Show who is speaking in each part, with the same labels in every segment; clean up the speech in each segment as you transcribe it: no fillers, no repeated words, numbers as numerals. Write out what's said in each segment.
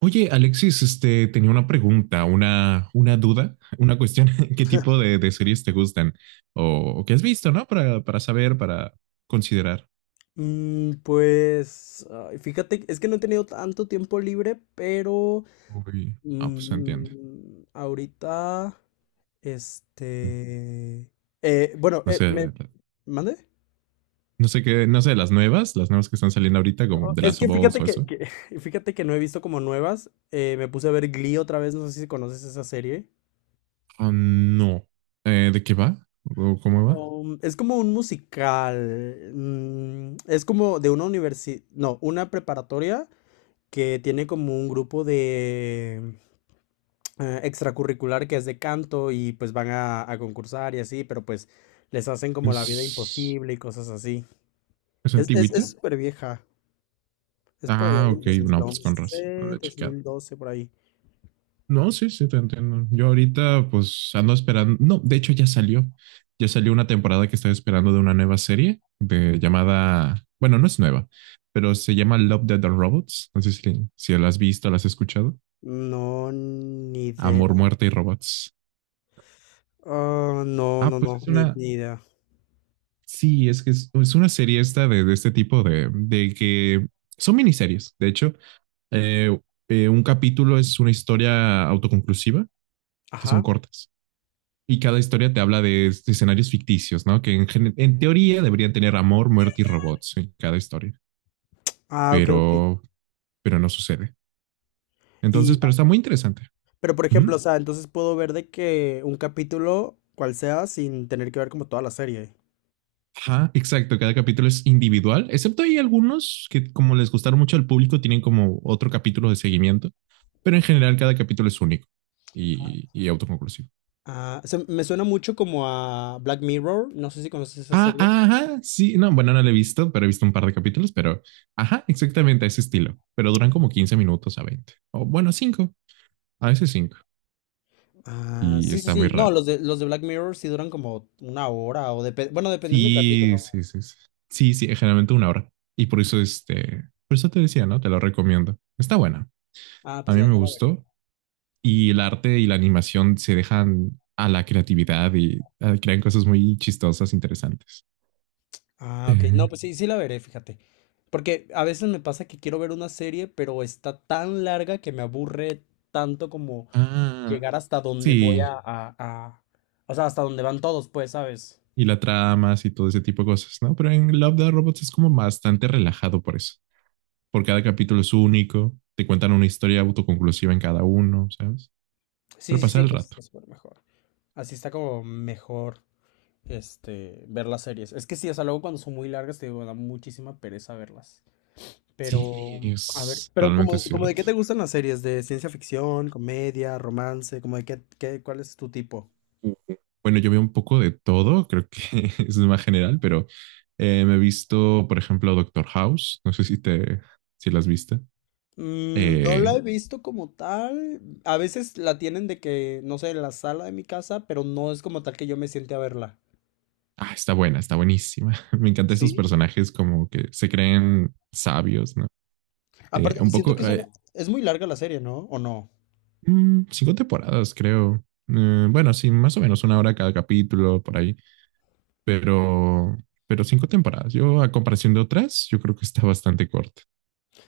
Speaker 1: Oye, Alexis, tenía una pregunta, una duda, una cuestión. ¿Qué tipo de series te gustan? O qué has visto, ¿no? Para saber, para considerar.
Speaker 2: Pues, ay, fíjate, es que no he tenido tanto tiempo libre, pero
Speaker 1: Uy, pues se entiende.
Speaker 2: mm, ahorita, este, bueno,
Speaker 1: No sé,
Speaker 2: me, ¿mande?
Speaker 1: no sé, las nuevas que están saliendo ahorita, como
Speaker 2: Oh,
Speaker 1: de
Speaker 2: Es
Speaker 1: las
Speaker 2: que
Speaker 1: of Us
Speaker 2: fíjate
Speaker 1: o eso.
Speaker 2: fíjate que no he visto como nuevas. Me puse a ver Glee otra vez, no sé si conoces esa serie.
Speaker 1: Ah, no. ¿De qué va? ¿O cómo va?
Speaker 2: Es como un musical. Es como de una universidad, no, una preparatoria que tiene como un grupo extracurricular que es de canto y pues van a concursar y así, pero pues les hacen como la vida
Speaker 1: ¿Es,
Speaker 2: imposible y cosas así.
Speaker 1: es antigüita?
Speaker 2: Es súper vieja, es por allá
Speaker 1: Ah,
Speaker 2: del
Speaker 1: ok,
Speaker 2: dos mil
Speaker 1: no, pues con razón, no
Speaker 2: once
Speaker 1: lo he
Speaker 2: dos
Speaker 1: checado.
Speaker 2: mil doce por ahí.
Speaker 1: No, sí, sí, te entiendo. Yo ahorita pues ando esperando, no, de hecho ya salió, una temporada que estoy esperando de una nueva serie de llamada, bueno, no es nueva, pero se llama Love, Death and Robots. No sé si la has visto, la has escuchado.
Speaker 2: No, ni
Speaker 1: Amor,
Speaker 2: idea.
Speaker 1: muerte y robots.
Speaker 2: Ah, no,
Speaker 1: Ah,
Speaker 2: no,
Speaker 1: pues
Speaker 2: no,
Speaker 1: es una,
Speaker 2: ni idea.
Speaker 1: sí, es que es una serie esta de este tipo de que son miniseries. De hecho, Eh, un capítulo es una historia autoconclusiva, que son
Speaker 2: Ajá.
Speaker 1: cortas. Y cada historia te habla de escenarios ficticios, ¿no? Que en teoría deberían tener amor, muerte y robots en cada historia,
Speaker 2: Ah, ok, ok.
Speaker 1: pero, pero no sucede.
Speaker 2: Y,
Speaker 1: Entonces, pero
Speaker 2: ah,
Speaker 1: está muy interesante.
Speaker 2: pero por
Speaker 1: ¿Mm?
Speaker 2: ejemplo, o sea, entonces puedo ver de que un capítulo, cual sea, sin tener que ver como toda la serie.
Speaker 1: Ajá, exacto. Cada capítulo es individual, excepto hay algunos que, como les gustaron mucho al público, tienen como otro capítulo de seguimiento, pero en general cada capítulo es único y autoconclusivo.
Speaker 2: Me suena mucho como a Black Mirror, no sé si conoces esa
Speaker 1: Ah,
Speaker 2: serie.
Speaker 1: ajá, sí, no, bueno, no lo he visto, pero he visto un par de capítulos, pero ajá, exactamente a ese estilo, pero duran como 15 minutos a 20. O bueno, 5. A veces 5.
Speaker 2: Ah,
Speaker 1: Y
Speaker 2: sí, sí,
Speaker 1: está muy
Speaker 2: sí. No,
Speaker 1: raro.
Speaker 2: los de Black Mirror sí duran como una hora o bueno, dependiendo del
Speaker 1: Sí,
Speaker 2: capítulo.
Speaker 1: sí, sí. Sí, sí, sí, generalmente 1 hora. Y por eso, por eso te decía, ¿no? Te lo recomiendo. Está buena.
Speaker 2: Ah,
Speaker 1: A
Speaker 2: pues
Speaker 1: mí
Speaker 2: ya,
Speaker 1: me
Speaker 2: ya la veré.
Speaker 1: gustó. Y el arte y la animación se dejan a la creatividad y crean cosas muy chistosas, interesantes.
Speaker 2: Ah, ok.
Speaker 1: Eh,
Speaker 2: No, pues sí, sí la veré, fíjate. Porque a veces me pasa que quiero ver una serie, pero está tan larga que me aburre tanto como
Speaker 1: ah,
Speaker 2: llegar hasta donde voy
Speaker 1: sí.
Speaker 2: o sea, hasta donde van todos, pues, ¿sabes?
Speaker 1: Y la tramas y todo ese tipo de cosas, ¿no? Pero en Love the Robots es como bastante relajado por eso. Porque cada capítulo es único. Te cuentan una historia autoconclusiva en cada uno, ¿sabes?
Speaker 2: Sí,
Speaker 1: Para
Speaker 2: sí,
Speaker 1: pasar
Speaker 2: sí,
Speaker 1: el
Speaker 2: pues
Speaker 1: rato.
Speaker 2: está súper mejor. Así está como mejor, ver las series. Es que sí, o sea, luego cuando son muy largas, te digo, me da muchísima pereza verlas.
Speaker 1: Sí,
Speaker 2: Pero, a ver,
Speaker 1: es
Speaker 2: pero
Speaker 1: realmente
Speaker 2: como de
Speaker 1: cierto.
Speaker 2: qué te gustan las series, de ciencia ficción, comedia, romance, como de cuál es tu tipo.
Speaker 1: Uh, Bueno, yo veo un poco de todo, creo que es más general, pero me he visto, por ejemplo, Doctor House, no sé si las viste.
Speaker 2: Mm, no la
Speaker 1: Eh,
Speaker 2: he visto como tal. A veces la tienen de que, no sé, en la sala de mi casa, pero no es como tal que yo me siente a verla.
Speaker 1: Está buena, está buenísima. Me encantan esos
Speaker 2: Sí.
Speaker 1: personajes como que se creen sabios, ¿no?
Speaker 2: Aparte,
Speaker 1: Un
Speaker 2: siento
Speaker 1: poco.
Speaker 2: que
Speaker 1: eh,
Speaker 2: es muy larga la serie, ¿no? ¿O no?
Speaker 1: mm, cinco temporadas, creo. Bueno, sí, más o menos 1 hora cada capítulo, por ahí, pero, pero cinco temporadas. Yo, a comparación de otras, yo creo que está bastante corta.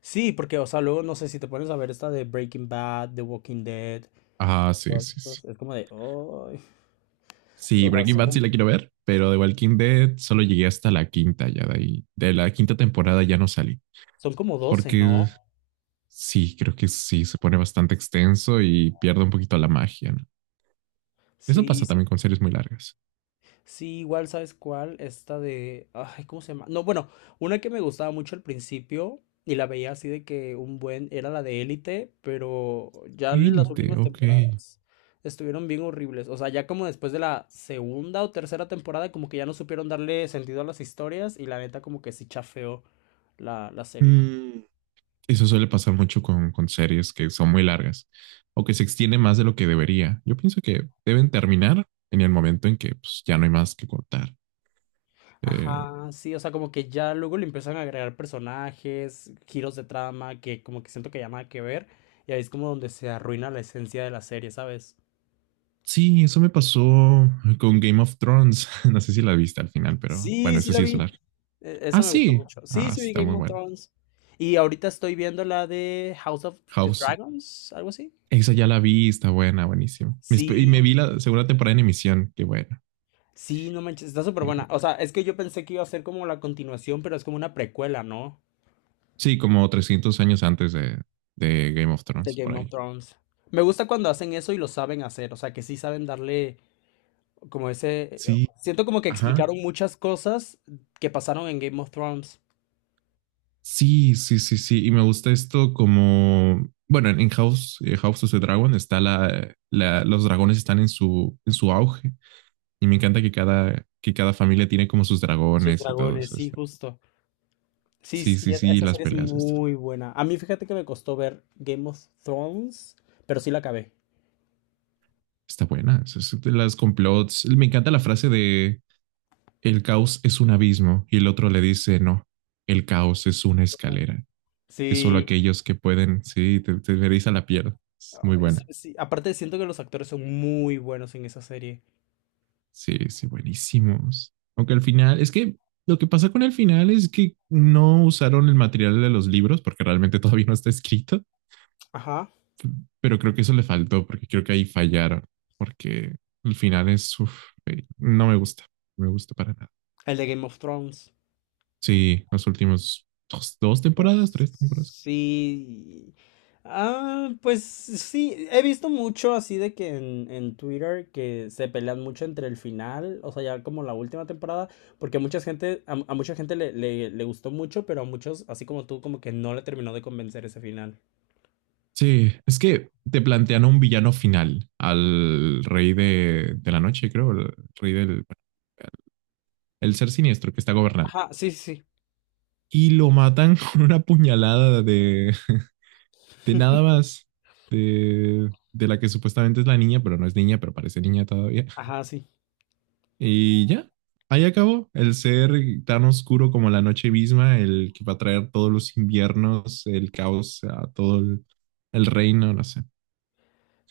Speaker 2: Sí, porque, o sea, luego no sé si te pones a ver esta de Breaking Bad, The Walking Dead,
Speaker 1: Ah, sí,
Speaker 2: todas
Speaker 1: sí, sí.
Speaker 2: estas, es como de, "Ay".
Speaker 1: Sí,
Speaker 2: O sea,
Speaker 1: Breaking
Speaker 2: son
Speaker 1: Bad sí
Speaker 2: como,
Speaker 1: la quiero ver, pero de Walking Dead solo llegué hasta la quinta ya de ahí. De la quinta temporada ya no salí,
Speaker 2: Son como doce,
Speaker 1: porque
Speaker 2: ¿no?
Speaker 1: sí, creo que sí, se pone bastante extenso y pierde un poquito la magia, ¿no? Eso
Speaker 2: Sí,
Speaker 1: pasa
Speaker 2: sí.
Speaker 1: también con series muy largas.
Speaker 2: Sí, igual, ¿sabes cuál? Esta de… Ay, ¿cómo se llama? No, bueno, una que me gustaba mucho al principio y la veía así de que un buen… Era la de Élite, pero ya las
Speaker 1: Élite,
Speaker 2: últimas
Speaker 1: ok.
Speaker 2: temporadas estuvieron bien horribles. O sea, ya como después de la segunda o tercera temporada, como que ya no supieron darle sentido a las historias y la neta como que sí chafeó la serie.
Speaker 1: Mm, Eso suele pasar mucho con series que son muy largas o que se extiende más de lo que debería. Yo pienso que deben terminar en el momento en que pues, ya no hay más que cortar. Eh,
Speaker 2: Ajá, sí, o sea, como que ya luego le empiezan a agregar personajes, giros de trama, que como que siento que ya nada que ver, y ahí es como donde se arruina la esencia de la serie, ¿sabes?
Speaker 1: Sí, eso me pasó con Game of Thrones. No sé si la viste al final, pero bueno,
Speaker 2: Sí, sí
Speaker 1: eso
Speaker 2: la
Speaker 1: sí es
Speaker 2: vi.
Speaker 1: largo.
Speaker 2: Esa
Speaker 1: Ah,
Speaker 2: me gustó
Speaker 1: sí.
Speaker 2: mucho. Sí,
Speaker 1: Ah,
Speaker 2: sí
Speaker 1: sí,
Speaker 2: vi
Speaker 1: está
Speaker 2: Game
Speaker 1: muy
Speaker 2: of
Speaker 1: buena.
Speaker 2: Thrones. Y ahorita estoy viendo la de House of the
Speaker 1: House,
Speaker 2: Dragons, algo así.
Speaker 1: esa ya la vi, está buena, buenísima. Y me
Speaker 2: Sí,
Speaker 1: vi la segunda temporada en emisión. Qué bueno,
Speaker 2: sí, no manches, está súper
Speaker 1: qué
Speaker 2: buena.
Speaker 1: bueno.
Speaker 2: O sea, es que yo pensé que iba a ser como la continuación, pero es como una precuela, ¿no?
Speaker 1: Sí, como 300 años antes de Game of
Speaker 2: De
Speaker 1: Thrones, por
Speaker 2: Game of
Speaker 1: ahí.
Speaker 2: Thrones. Me gusta cuando hacen eso y lo saben hacer, o sea, que sí saben darle. Como ese…
Speaker 1: Sí,
Speaker 2: Siento como que
Speaker 1: ajá.
Speaker 2: explicaron muchas cosas que pasaron en Game of Thrones.
Speaker 1: Sí, sí, sí, sí. Y me gusta esto como, bueno, en House, House of the Dragon está los dragones están en en su auge. Y me encanta que cada familia tiene como sus
Speaker 2: Sus
Speaker 1: dragones y todo
Speaker 2: dragones,
Speaker 1: eso.
Speaker 2: sí, justo. Sí,
Speaker 1: Sí,
Speaker 2: sí,
Speaker 1: sí, sí,
Speaker 2: esa
Speaker 1: las
Speaker 2: serie es
Speaker 1: peleas.
Speaker 2: muy buena. A mí fíjate que me costó ver Game of Thrones, pero sí la acabé.
Speaker 1: Está buena. Eso es de las complots. Me encanta la frase de el caos es un abismo y el otro le dice, no, el caos es una escalera. Es solo
Speaker 2: Sí.
Speaker 1: aquellos que pueden, sí, te eriza la piel. Es muy
Speaker 2: Ay, sí,
Speaker 1: buena.
Speaker 2: sí. Aparte siento que los actores son muy buenos en esa serie.
Speaker 1: Sí, sí, buenísimos. Aunque al final, es que lo que pasa con el final es que no usaron el material de los libros porque realmente todavía no está escrito.
Speaker 2: Ajá.
Speaker 1: Pero creo que eso le faltó porque creo que ahí fallaron, porque el final es, uf, no me gusta, no me gusta para nada.
Speaker 2: El de Game of Thrones.
Speaker 1: Sí, los últimos dos temporadas,
Speaker 2: Pues,
Speaker 1: tres temporadas.
Speaker 2: sí. Ah, pues sí, he visto mucho así de que en Twitter que se pelean mucho entre el final, o sea, ya como la última temporada, porque mucha gente, a mucha gente le gustó mucho, pero a muchos, así como tú, como que no le terminó de convencer ese final.
Speaker 1: Sí, es que te plantean a un villano final, al rey de la noche, creo, el ser siniestro que está gobernando.
Speaker 2: Ajá, sí, sí, sí.
Speaker 1: Y lo matan con una puñalada de nada más, de la que supuestamente es la niña, pero no es niña, pero parece niña todavía.
Speaker 2: Ajá, sí.
Speaker 1: Y ya, ahí acabó. El ser tan oscuro como la noche misma, el que va a traer todos los inviernos, el caos a el reino, no sé.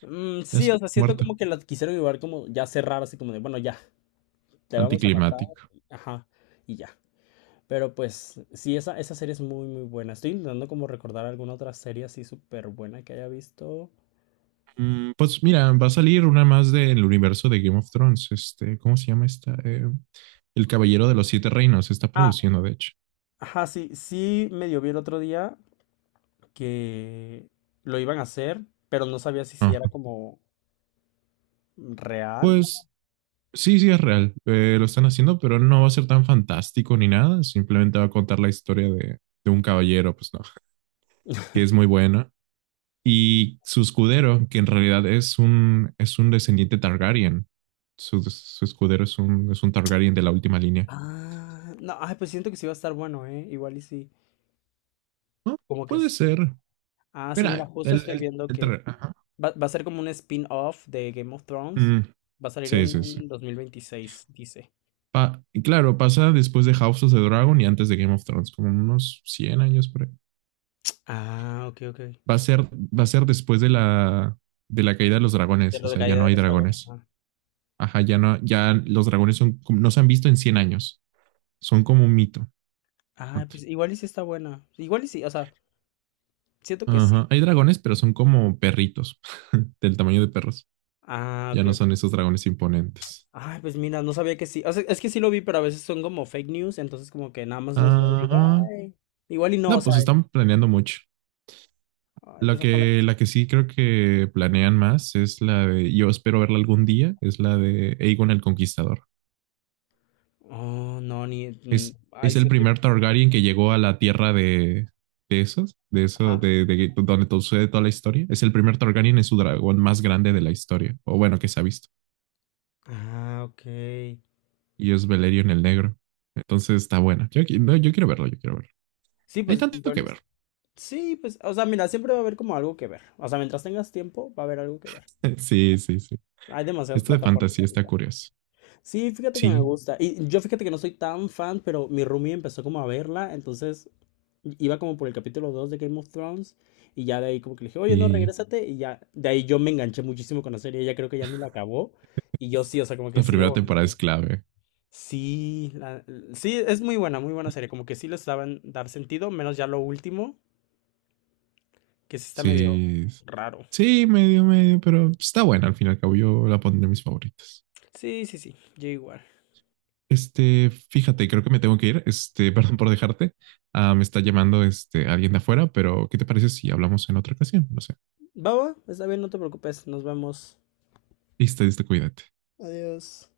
Speaker 2: Mm,
Speaker 1: Y
Speaker 2: sí, o
Speaker 1: así,
Speaker 2: sea, siento como
Speaker 1: muerto,
Speaker 2: que la quisieron llevar como ya cerrar, así como de, bueno, ya, te vamos a matar,
Speaker 1: anticlimático.
Speaker 2: ajá, y ya. Pero pues sí, esa serie es muy, muy buena. Estoy intentando como recordar alguna otra serie así súper buena que haya visto.
Speaker 1: Pues mira, va a salir una más del universo de Game of Thrones. ¿Cómo se llama esta? El Caballero de los Siete Reinos. Se está
Speaker 2: Ah,
Speaker 1: produciendo, de hecho.
Speaker 2: ajá, sí, sí medio vi el otro día que lo iban a hacer, pero no sabía si
Speaker 1: Ajá.
Speaker 2: era como real.
Speaker 1: Pues sí, sí es real. Lo están haciendo, pero no va a ser tan fantástico ni nada. Simplemente va a contar la historia de un caballero, pues no, que es muy buena. Y su escudero, que en realidad es un descendiente Targaryen. Su escudero es un Targaryen de la última línea.
Speaker 2: Ah, no, ay, pues siento que sí va a estar bueno, ¿eh? Igual y sí.
Speaker 1: Ah,
Speaker 2: Como que
Speaker 1: puede
Speaker 2: sí.
Speaker 1: ser.
Speaker 2: Ah, sí, mira,
Speaker 1: Mira,
Speaker 2: justo estoy viendo
Speaker 1: el
Speaker 2: que
Speaker 1: Targaryen. Ajá.
Speaker 2: va a ser como un spin-off de Game of Thrones.
Speaker 1: Mm,
Speaker 2: Va a salir
Speaker 1: sí, sí, sí.
Speaker 2: en 2026, dice.
Speaker 1: Y claro, pasa después de House of the Dragon y antes de Game of Thrones, como unos 100 años por ahí.
Speaker 2: Ah, ok, ok.
Speaker 1: Va a ser, Va a ser después de de la caída de los
Speaker 2: De
Speaker 1: dragones, o
Speaker 2: lo de
Speaker 1: sea, ya
Speaker 2: caída
Speaker 1: no
Speaker 2: de
Speaker 1: hay
Speaker 2: los dragones.
Speaker 1: dragones. Ajá, ya no, ya los dragones son, no se han visto en 100 años, son como un mito.
Speaker 2: Ah, pues igual y sí está buena. Igual y sí, o sea, siento que sí.
Speaker 1: Ajá. Hay dragones, pero son como perritos, del tamaño de perros.
Speaker 2: Ah,
Speaker 1: Ya no son
Speaker 2: ok.
Speaker 1: esos dragones imponentes.
Speaker 2: Ah, pues mira, no sabía que sí. O sea, es que sí lo vi, pero a veces son como fake news, entonces como que nada más los veo y digo,
Speaker 1: Ajá.
Speaker 2: ay. Igual y no,
Speaker 1: No,
Speaker 2: o sea,
Speaker 1: pues están planeando mucho.
Speaker 2: ay, pues ojalá.
Speaker 1: La que sí creo que planean más es la de, yo espero verla algún día, es la de Aegon el Conquistador.
Speaker 2: Oh, no, ni. Ay,
Speaker 1: Es
Speaker 2: sí,
Speaker 1: el
Speaker 2: estoy-
Speaker 1: primer Targaryen que llegó a la tierra de esos, de eso,
Speaker 2: Ajá.
Speaker 1: de donde todo sucede toda la historia. Es el primer Targaryen, es su dragón más grande de la historia, o bueno, que se ha visto.
Speaker 2: Ah, ok.
Speaker 1: Y es Valerion el Negro. Entonces está buena. Yo, no, yo quiero verlo, yo quiero verlo.
Speaker 2: Sí,
Speaker 1: Hay
Speaker 2: pues
Speaker 1: tanto
Speaker 2: igual
Speaker 1: que ver.
Speaker 2: es. Sí, pues, o sea, mira, siempre va a haber como algo que ver. O sea, mientras tengas tiempo, va a haber algo que ver.
Speaker 1: Sí, sí, sí.
Speaker 2: Hay demasiadas
Speaker 1: Esto de
Speaker 2: plataformas
Speaker 1: fantasía está
Speaker 2: ahorita.
Speaker 1: curioso.
Speaker 2: Sí, fíjate que me
Speaker 1: Sí,
Speaker 2: gusta. Y yo fíjate que no soy tan fan, pero mi roomie empezó como a verla, entonces iba como por el capítulo 2 de Game of Thrones y ya de ahí como que le dije, oye, no,
Speaker 1: y
Speaker 2: regrésate y ya de ahí yo me enganché muchísimo con la serie, ella creo que ya ni la acabó y yo sí, o sea, como que
Speaker 1: la
Speaker 2: sí,
Speaker 1: primera
Speaker 2: o-
Speaker 1: temporada es clave.
Speaker 2: sí, la- sí, es muy buena serie, como que sí les saben dar sentido, menos ya lo último, que sí está medio
Speaker 1: Sí,
Speaker 2: raro.
Speaker 1: sí, medio, medio, pero está buena al fin y al cabo. Yo la pondré en mis favoritas.
Speaker 2: Sí, sí, sí, yo igual.
Speaker 1: Fíjate, creo que me tengo que ir. Perdón por dejarte. Ah, me está llamando alguien de afuera, pero ¿qué te parece si hablamos en otra ocasión? No sé.
Speaker 2: Baba, está bien, no te preocupes, nos vemos.
Speaker 1: Listo, listo, cuídate.
Speaker 2: Adiós.